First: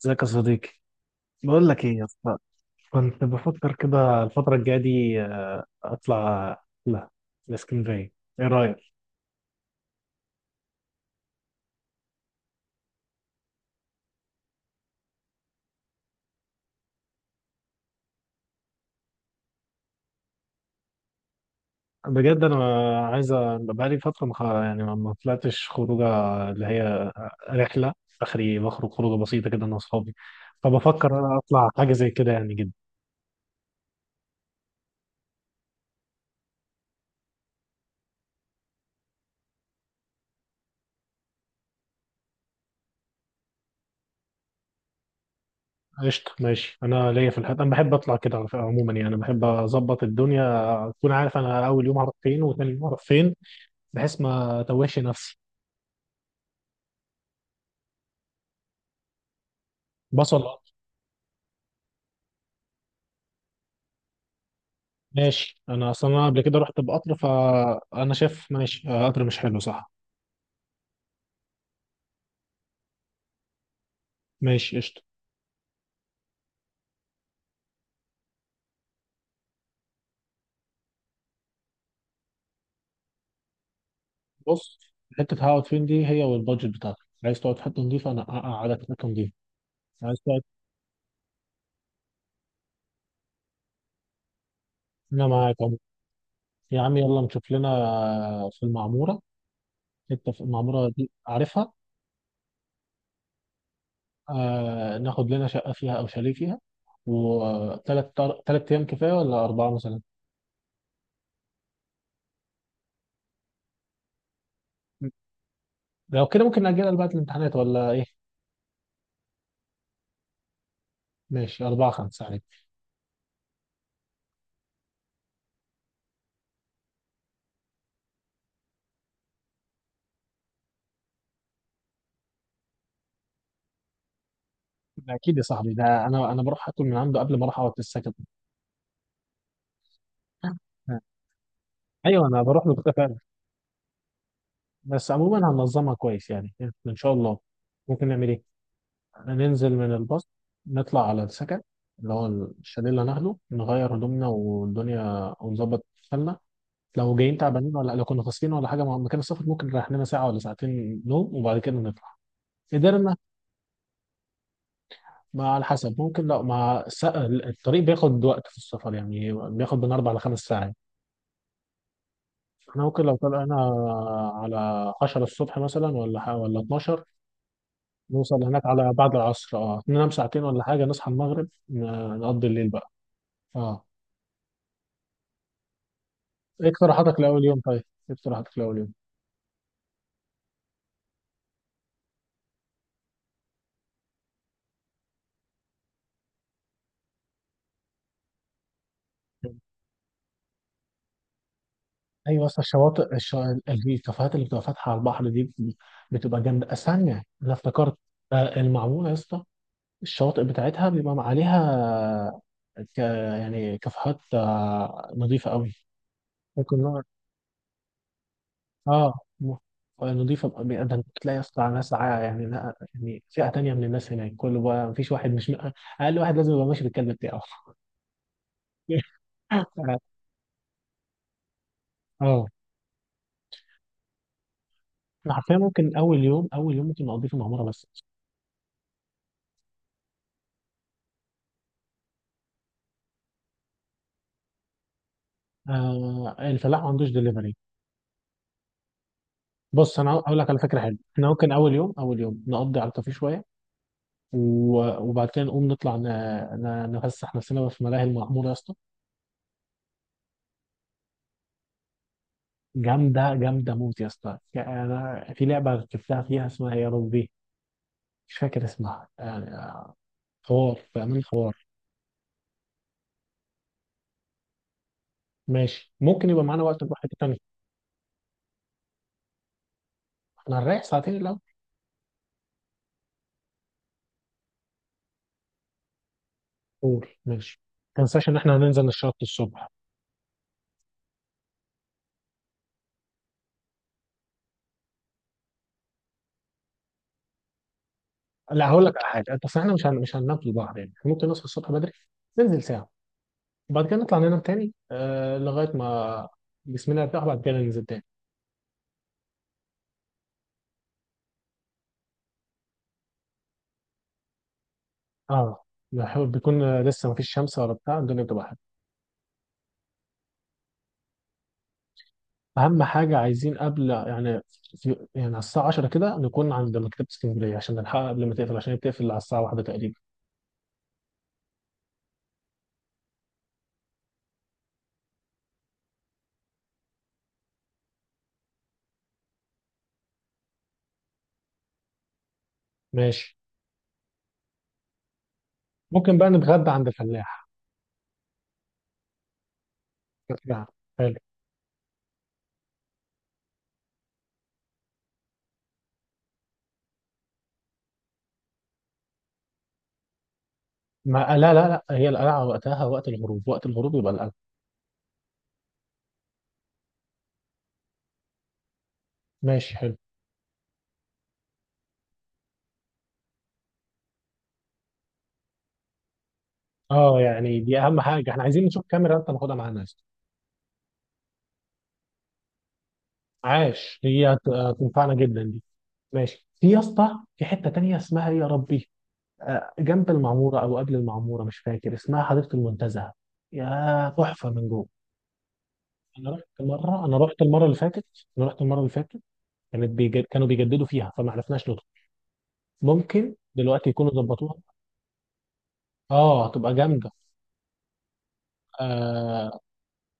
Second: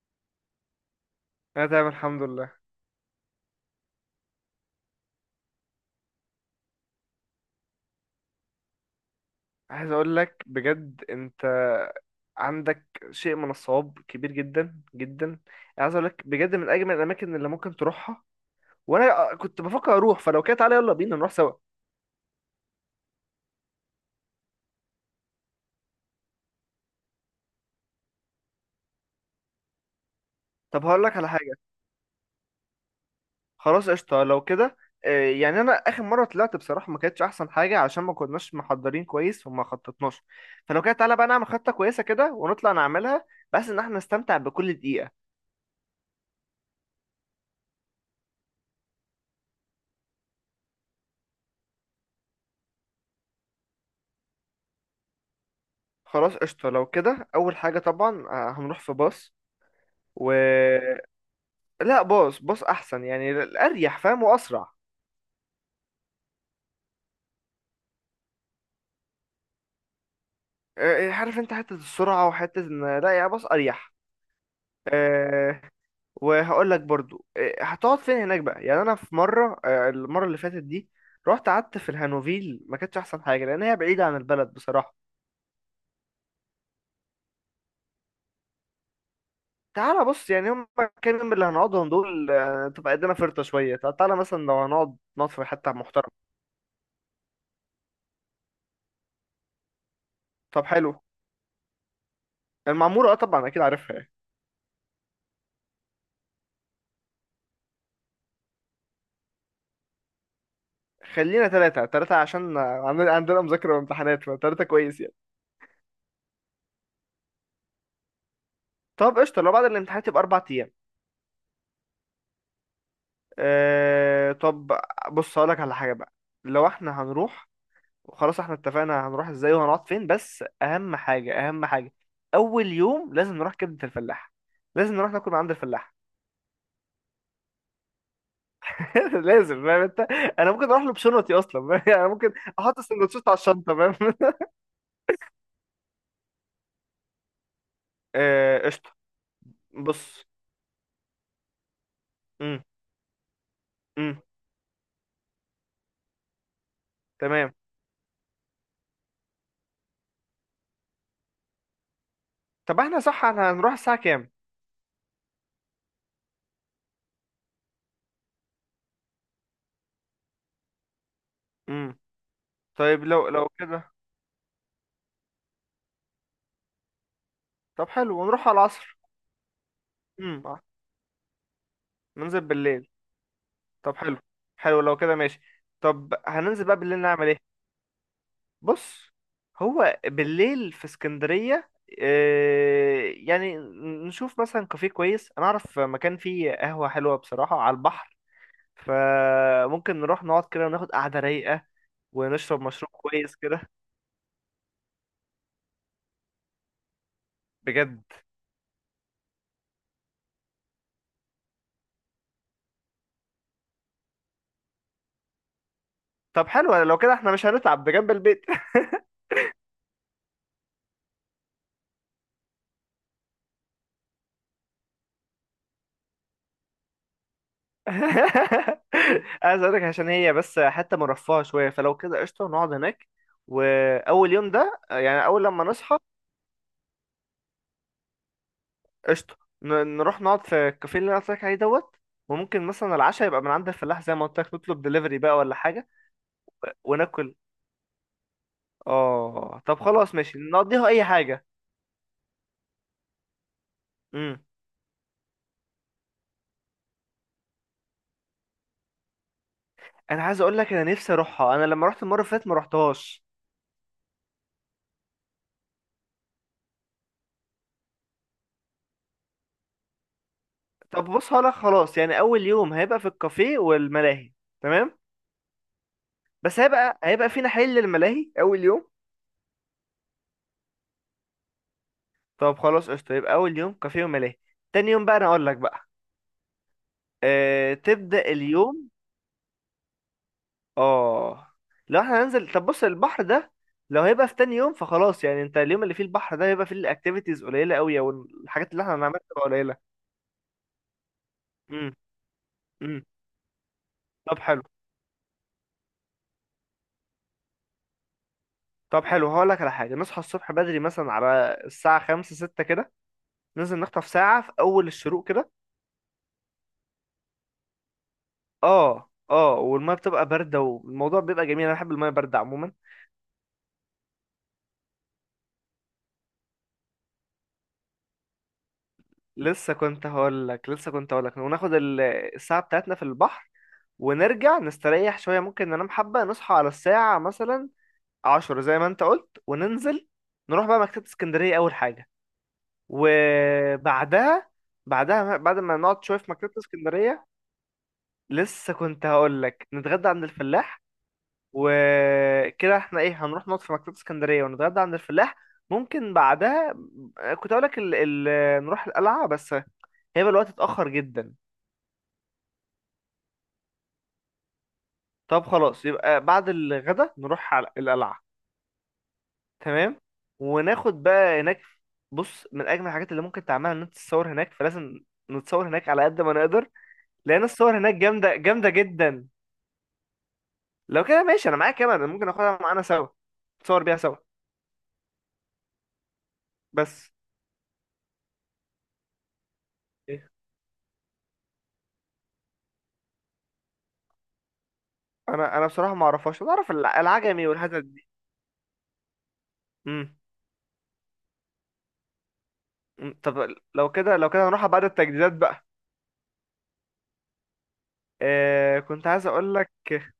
ازيك يا صديقي. انا بقول لك تمام، ايه يا الحمد اسطى؟ لله. كنت بفكر كده الفترة الجاية دي اطلع لا الاسكندرية. ايه رأيك؟ عايز اقول لك، بجد انت عندك شيء من الصواب كبير جدا جدا. عايز اقول لك بجد من اجمل الاماكن اللي ممكن تروحها، وانا كنت بفكر اروح، فلو كده تعالى يلا بينا نروح سوا. بجد انا عايز بقالي فترة يعني ما طلعتش خروجة، اللي هي رحلة اخري، بخرج خروجة بسيطة كده انا واصحابي، طب هقول لك فبفكر على انا حاجه. اطلع حاجة زي كده يعني جدا. خلاص، قشطه لو كده. يعني انا اخر مره طلعت بصراحه ما كانتش احسن حاجه عشان ما كناش محضرين كويس وما خططناش. فلو كده تعالى بقى نعمل خطه كويسه كده ونطلع نعملها، بس ان احنا نستمتع بكل دقيقه. قشطة، ماشي. انا ليا في الحاجات، انا بحب اطلع كده على فكرة عموما، يعني انا بحب اظبط الدنيا، اكون عارف انا اول يوم هروح فين وثاني يوم هروح فين بحيث ما اتوهش نفسي. خلاص، قشطه لو كده. اول حاجه طبعا، هنروح في باص. و بصل. لا، باص احسن، يعني الاريح فاهم واسرع. ماشي، انا اصلا انا قبل كده رحت بقطر، فانا شايف ماشي قطر مش حلو صح؟ عارف انت حته السرعه وحته ان لا، يا باص اريح. ماشي قشطه. أه وهقول لك برضو، هتقعد فين هناك بقى. يعني انا في مره، المره اللي فاتت دي رحت قعدت في الهانوفيل، ما كانتش احسن حاجه لان هي بعيده عن البلد بص، بصراحه. حته هقعد فين دي هي والبادجت بتاعتك. عايز تقعد في حته نظيفه، انا اقعدك في حته نظيفه. تعالى عايز بص، تقعد؟ يعني هم كام يوم اللي هنقعدهم دول، تبقى قدنا فرطه شويه، تعالى مثلا لو هنقعد انا نقعد في معاك حته عمو. محترمه. يا عم يلا نشوف لنا في المعموره. حته في طب المعموره حلو. دي عارفها؟ المعموره طبعا اكيد عارفها يعني. آه، ناخد لنا شقه فيها او شاليه فيها، وثلاث ايام كفايه ولا اربعه مثلا؟ خلينا ثلاثة ثلاثة عشان عندنا مذاكرة وامتحانات، فثلاثة كويس يعني. لو كده ممكن نأجلها لبعد الامتحانات ولا ايه؟ طب قشطة، لو بعد الامتحانات يبقى 4 أيام. ماشي، اربعه خمسه عليك. طب بص هقولك على حاجة بقى. لو احنا هنروح، وخلاص احنا اتفقنا هنروح ازاي وهنقعد فين، بس أهم حاجة أهم حاجة، أول يوم لازم نروح كبدة الفلاح، لازم نروح ده ناكل اكيد من يا عند صاحبي. الفلاح. ده انا بروح اكل من عنده قبل ما اروح اقعد في السكن. لازم، فاهم انت؟ انا ممكن اروح له بشنطتي اصلا، فاهم؟ يعني انا ايوه ممكن انا بروح له احط كده فعلا. السندوتشات على الشنطه، فاهم؟ بس عموما هننظمها كويس يعني، ان شاء الله. ممكن نعمل ايه؟ قشطه. ننزل من بص. الباص، نطلع على السكن، اللي هو امم. الشاليه اللي هناخده، نغير امم. هدومنا والدنيا ونظبط حالنا. لو جايين تمام. تعبانين ولا لو كنا فاصلين ولا حاجه مكان السفر، ممكن نريح لنا ساعه ولا ساعتين نوم وبعد كده نطلع. طب احنا، قدرنا صح؟ احنا هنروح الساعه كام؟ مع على حسب، ممكن لو مع الطريق بياخد وقت في السفر، يعني بياخد من اربع لخمس ساعات. امم. احنا ممكن طيب لو لو طلعنا كده. على 10 الصبح مثلا ولا 12، طب حلو، نوصل ونروح على هناك على العصر. بعد العصر، ننام امم. ساعتين ولا حاجة، نصحى المغرب ننزل نقضي الليل بالليل. بقى. اه. طب حلو. حلو لو كده، ماشي. طب هننزل ايه بقى بالليل اقتراحاتك نعمل ايه؟ لأول يوم طيب؟ ايه اقتراحاتك لأول يوم؟ بص، هو بالليل في اسكندرية إيه يعني؟ نشوف مثلا كافيه كويس، انا اعرف مكان فيه قهوة حلوة بصراحة على البحر، فممكن نروح نقعد كده وناخد قعدة رايقة، ايوه، ونشرب اصل مشروب الشواطئ كويس كده. الكافيهات اللي بتبقى فاتحه على البحر دي بتبقى جامده. استنى انا افتكرت، بجد. المعموره يا اسطى، الشواطئ بتاعتها بيبقى عليها يعني كافيهات نظيفه قوي. طب حلو، لو ممكن. كده احنا مش هنتعب، ده جنب البيت. اه م- نضيفة ده انت تلاقي اصلا ناس يعني لا يعني فئة تانية من الناس. هناك كله بقى مفيش واحد مش، اقل واحد لازم يبقى ماشي بالكلب بتاعه. عايز اقولك، عشان هي بس حتة مرفهة شوية، فلو كده اه، قشطة نقعد هناك. وأول يوم ده يعني، أنا أول حرفيا لما ممكن نصحى، اول يوم ممكن اقضيه في المعمورة بس. قشطة نروح نقعد في الكافيه اللي أنا قلت لك عليه دوت. وممكن مثلا العشاء يبقى من عند الفلاح، زي ما قلت لك، نطلب دليفري بقى ولا حاجة آه، الفلاح ما عندوش وناكل. دليفري. اه طب بص انا خلاص، اقول ماشي لك على فكرة نقضيها حلوة، أي احنا حاجة. ممكن اول يوم نقضي على الكافيه شوية امم. وبعد كده نقوم نطلع نفسح نفسنا بقى في ملاهي المعمورة يا اسطى. أنا عايز أقول لك، أنا نفسي أروحها، أنا لما رحت المرة اللي فاتت ما رحتهاش. جامدة جامدة موت يا اسطى، يعني انا في لعبة ركبتها فيها اسمها يا ربي، مش فاكر اسمها حوار في طب امان بص هقولك حوار. خلاص، يعني أول يوم هيبقى في الكافيه والملاهي. تمام. ماشي، ممكن يبقى بس معانا وقت نروح هيبقى حته هيبقى تانيه. فينا حل للملاهي أول يوم. احنا هنريح ساعتين الاول. طب خلاص، قشطة يبقى أول يوم كافيه وملاهي. تاني يوم بقى أنا أقول لك بقى. قول ماشي. ما تبدأ تنساش ان احنا هننزل اليوم. نشاط الصبح. اه، لو احنا هننزل، طب بص، البحر ده لو هيبقى في تاني يوم فخلاص، يعني انت اليوم اللي فيه البحر ده هيبقى فيه الاكتيفيتيز قليلة قوي، او لا الحاجات اللي هقول احنا لك على هنعملها حاجه، تبقى انت احنا قليلة. مش هننام في البحر، يعني إحنا ممكن نصحى الصبح بدري، امم. ننزل ساعه، امم. وبعد كده نطلع طب ننام حلو. تاني لغايه ما جسمنا يرتاح، وبعد كده ننزل تاني. طب حلو، هقول لك على حاجة. نصحى الصبح بدري مثلا على الساعة 5 6 كده، ننزل نخطف ساعة في أول الشروق كده. اه، بيكون لسه ما فيش شمس ولا بتاع، الدنيا بتبقى حلوه. اه، اه، والمية بتبقى باردة والموضوع بيبقى جميل، أنا بحب المية باردة عموما. اهم حاجه عايزين قبل يعني في... يعني على الساعه 10 كده نكون عند مكتبه اسكندريه عشان نلحقها قبل ما تقفل، عشان هي بتقفل على الساعه 1 تقريبا. لسه كنت هقول لك، وناخد الساعة بتاعتنا في البحر، ونرجع نستريح شوية، ممكن ننام حبة نصحى على الساعة مثلا 10 زي ما انت قلت، وننزل نروح بقى مكتبة اسكندرية أول حاجة. ماشي، وبعدها، بعد ما نقعد ممكن شوية بقى في مكتبة نتغدى عند اسكندرية، الفلاح. لسه كنت هقول لك نتغدى عند فكرة الفلاح. حلو. وكده احنا ايه، هنروح نقعد في مكتبة اسكندرية ونتغدى عند الفلاح. ممكن بعدها كنت هقول لك نروح القلعة، بس هيبقى الوقت اتأخر ما جدا. لا لا لا، هي القلعة وقتها وقت الغروب، وقت الغروب يبقى القلعة. طب خلاص، يبقى بعد الغدا نروح على القلعة. ماشي حلو. تمام. وناخد بقى هناك، بص، من أجمل الحاجات اللي ممكن تعملها إن أنت تتصور هناك، فلازم نتصور هناك على قد ما نقدر. اه، لأن يعني الصور دي هناك أهم حاجة، جامدة احنا عايزين جامدة نشوف كاميرا. جدا. أنت ماخدها معانا يا اسطى. لو كده ماشي، أنا معايا كاميرا، ممكن آخدها معانا سوا، نتصور بيها عاش، سوا. هي هتنفعنا جدا دي. ماشي، في يا بس اسطى في حتة تانية اسمها إيه يا ربي، جنب إيه؟ المعمورة أو قبل المعمورة، مش فاكر اسمها، حديقة المنتزه. يا تحفة من جوه. أنا بصراحة ما أنا أعرفهاش، رحت أنا أعرف مرة أنا رحت العجمي المرة اللي والحتت فاتت دي. أنا رحت المرة اللي فاتت، مم. كانوا بيجددوا فيها فما عرفناش ندخل. مم. ممكن طب دلوقتي لو يكونوا كده، ظبطوها. هنروح بعد التجديدات بقى. اه هتبقى جامده. كنت عايز أقول آه. لك،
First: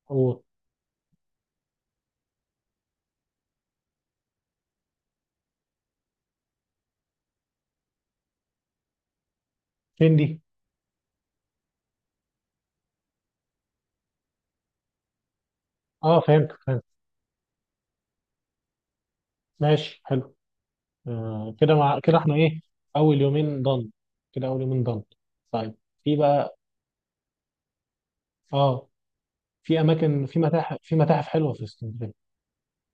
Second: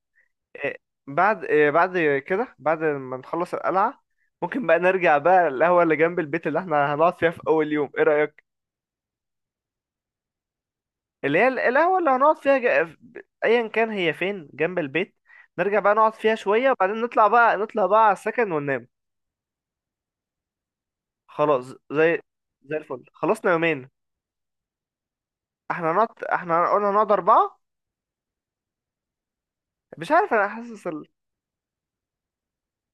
وفين إيه، بعد إيه، بعد كده بعد ما نخلص القلعة، ممكن بقى نرجع بقى القهوة اللي جنب البيت اللي احنا هنقعد فيها في أول يوم، ايه رأيك؟ دي؟ اللي هي القهوة اللي هنقعد فيها، أيا كان هي فين جنب البيت، نرجع بقى نقعد اه فيها فهمت شوية، فهمت. وبعدين نطلع بقى، على السكن وننام. ماشي حلو. آه خلاص، كده، مع كده زي احنا ايه. الفل، اول خلصنا يومين يومين. ضن، كده اول يومين ضن طيب، في بقى، احنا قلنا هنقعد أربعة. اه، في مش اماكن، عارف، في أنا متاحف حاسس، في متاحف حلوه في اسكندريه.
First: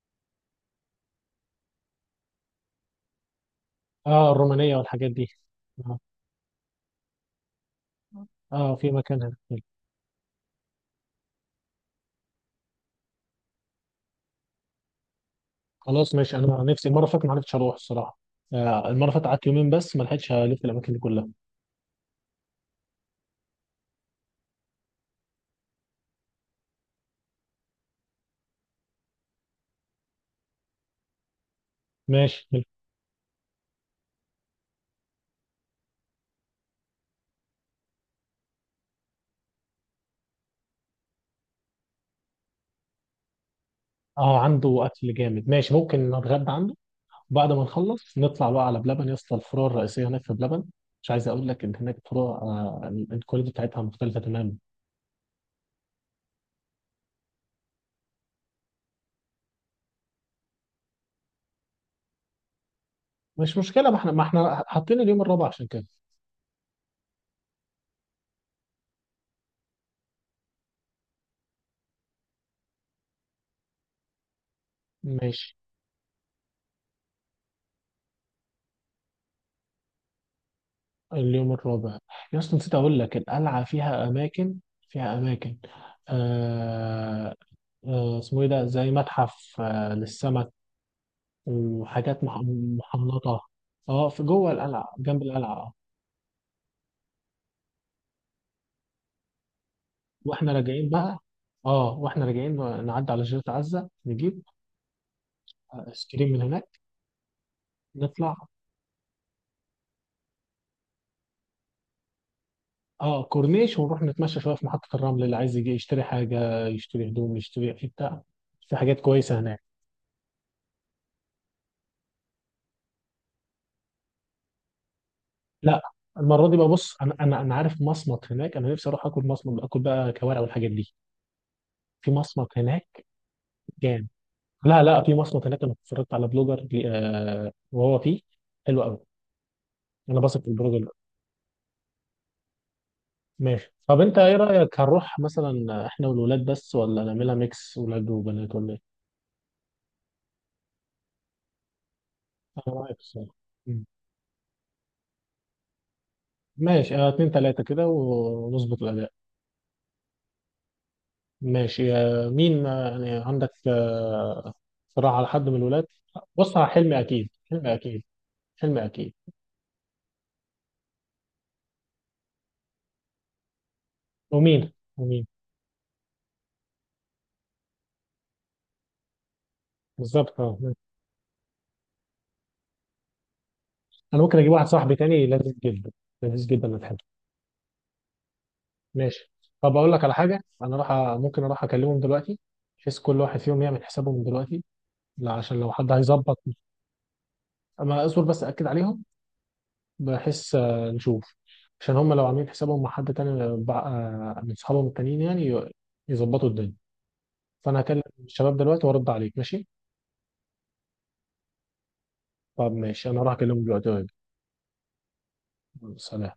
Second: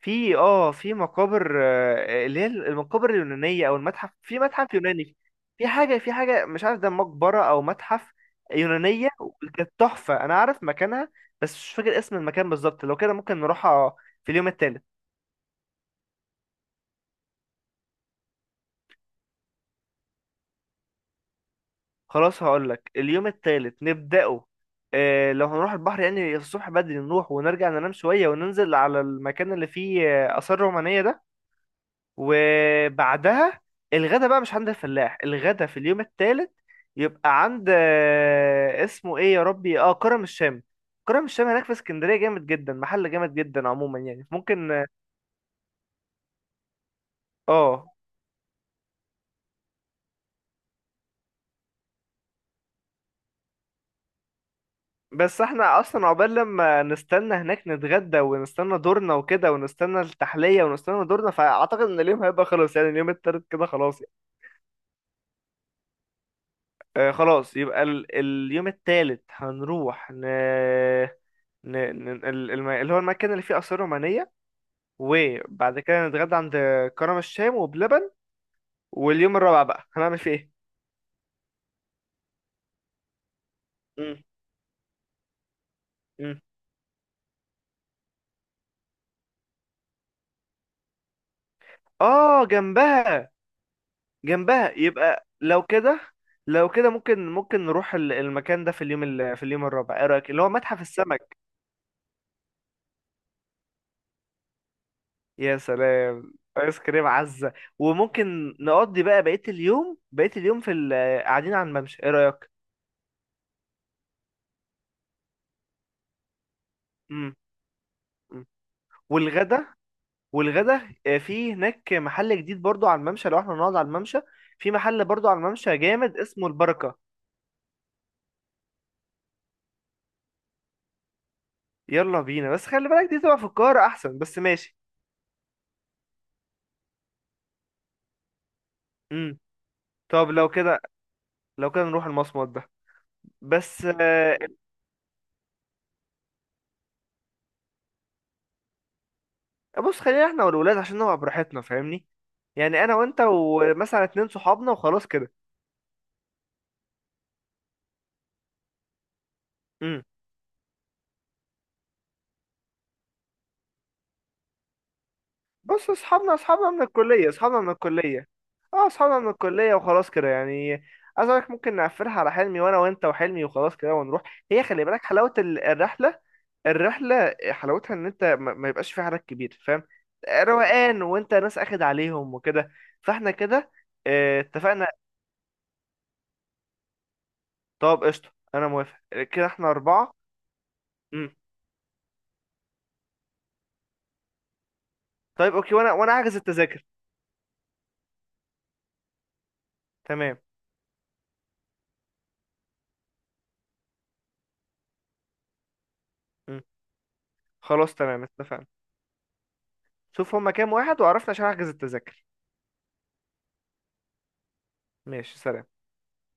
في مقابر، اللي هي المقابر اليونانية او المتحف، اه في متحف الرومانيه والحاجات يوناني. دي. اه، في حاجة، مش عارف ده مقبرة او متحف آه في يونانية. مكان هناك حلو. كانت تحفة، انا عارف مكانها، بس مش فاكر اسم المكان بالظبط. لو كده ممكن نروحها في اليوم التالت. خلاص ماشي، انا نفسي المره اللي فاتت ما عرفتش اروح الصراحه. آه المره اللي فاتت قعدت يومين بس، ما لحقتش الف الاماكن دي كلها. خلاص، هقول لك، اليوم التالت نبدأه، لو هنروح البحر يعني الصبح بدري، نروح ونرجع ننام شوية وننزل على المكان اللي فيه آثار رومانية ده. ماشي حلو. وبعدها الغدا بقى مش عند الفلاح. الغدا في اليوم الثالث يبقى عند، اسمه ايه يا ربي، كرم الشام. كرم الشام هناك في اسكندرية جامد جدا، محل جامد جدا عموما يعني اه ممكن. عنده اكل جامد، ماشي ممكن نتغدى عنده. بعد ما اه، نخلص نطلع بقى على بلبن يا اسطى، الفروع الرئيسيه هناك في بلبن. مش عايز اقول لك ان هناك فروع الكواليتي بتاعتها مختلفه تماما. بس احنا اصلا عقبال لما نستنى هناك نتغدى ونستنى دورنا وكده، ونستنى التحلية ونستنى دورنا، فاعتقد ان اليوم هيبقى خلاص يعني، اليوم التالت مش كده مشكله، ما خلاص احنا يعني. ما احنا حاطين اليوم الرابع عشان كده. خلاص، يبقى ال اليوم التالت هنروح ن... اللي هو المكان اللي فيه آثار رومانية، ماشي. وبعد كده نتغدى عند كرم الشام وبلبن. واليوم الرابع بقى هنعمل فيه ايه؟ اليوم الرابع يا اسطى، نسيت اقول لك القلعه فيها مم. اماكن، فيها اماكن مم. آه آه اسمه ايه ده، زي متحف للسمك وحاجات اه جنبها، محنطه. اه، في جوه القلعه جنب يبقى لو القلعه. كده، ممكن نروح المكان ده في اليوم في اليوم الرابع، ايه رايك، اللي هو واحنا متحف راجعين بقى، السمك. اه واحنا راجعين نعدي على جزيره عزه، نجيب يا ايس كريم سلام، من ايس هناك. كريم عزه. نطلع وممكن نقضي بقى بقيه اليوم، في قاعدين على الممشى، ايه رايك. اه كورنيش ونروح نتمشى شويه في محطه الرمل، اللي عايز يجي يشتري حاجه يشتري امم. هدوم، يشتري في بتاع، في حاجات كويسه هناك. والغدا، في هناك محل جديد برضو على الممشى، لو احنا نقعد على الممشى، في محل برضو على الممشى لا، جامد اسمه المره دي بقى بص، البركة. انا انا عارف مصمت هناك، انا نفسي اروح اكل مصمت، اكل بقى كوارع والحاجات دي. في يلا بينا، مصمت بس خلي هناك بالك دي تبقى في القاهرة جامد. احسن، بس ماشي. لا لا، في مصمت هناك، انا اتفرجت على بلوجر وهو فيه، حلو قوي. امم. انا طب بثق في لو البلوجر كده، ده. نروح المصمت ده. ماشي، بس طب انت ايه رايك، هنروح مثلا احنا والولاد بس، ولا نعملها ميكس ولاد وبنات ولا ايه؟ بص خلينا احنا والولاد عشان نبقى براحتنا فاهمني، انا يعني معاك انا وانت الصراحه. ومثلا 2 صحابنا وخلاص كده. ماشي اتنين تلاتة كده ونظبط الأداء. ماشي مين يعني عندك صراحة على حد من الولاد؟ بص، اصحابنا بص على اصحابنا من الكلية، اصحابنا من حلمي أكيد الكلية. حلمي اه، أكيد. اصحابنا من الكلية وخلاص كده يعني. عايز أقولك، ممكن نقفلها على حلمي، وانا وانت وحلمي وخلاص كده ونروح. هي ومين خلي بالك، حلاوة الرحلة، الرحلة حلاوتها ان انت ما يبقاش في حدك كبير، فاهم. بالظبط، اه ماشي. روقان، وانت ناس اخد عليهم وكده، فاحنا كده أنا ممكن أجيب واحد اتفقنا. صاحبي تاني لذيذ جدا، لذيذ جدا، أنا بحبه. طب قشطة، انا موافق. ماشي. كده احنا طب أقول لك 4. على حاجة، أنا راح مم. ممكن أروح أكلمهم دلوقتي، بحيث كل واحد فيهم يعمل حسابه من دلوقتي. لا طيب عشان لو اوكي، حد وانا احجز هيظبط. التذاكر. أما أصبر بس أكد عليهم، تمام. بحس نشوف. عشان هم لو عاملين حسابهم مع حد تاني من صحابهم التانيين يعني يظبطوا مم. الدنيا. فانا خلاص هكلم تمام، الشباب اتفقنا. دلوقتي وارد عليك ماشي. شوف هما كام واحد وعرفنا، عشان احجز التذاكر. طب ماشي، انا هروح اكلمهم دلوقتي. ماشي، سلام. يلا، سلام.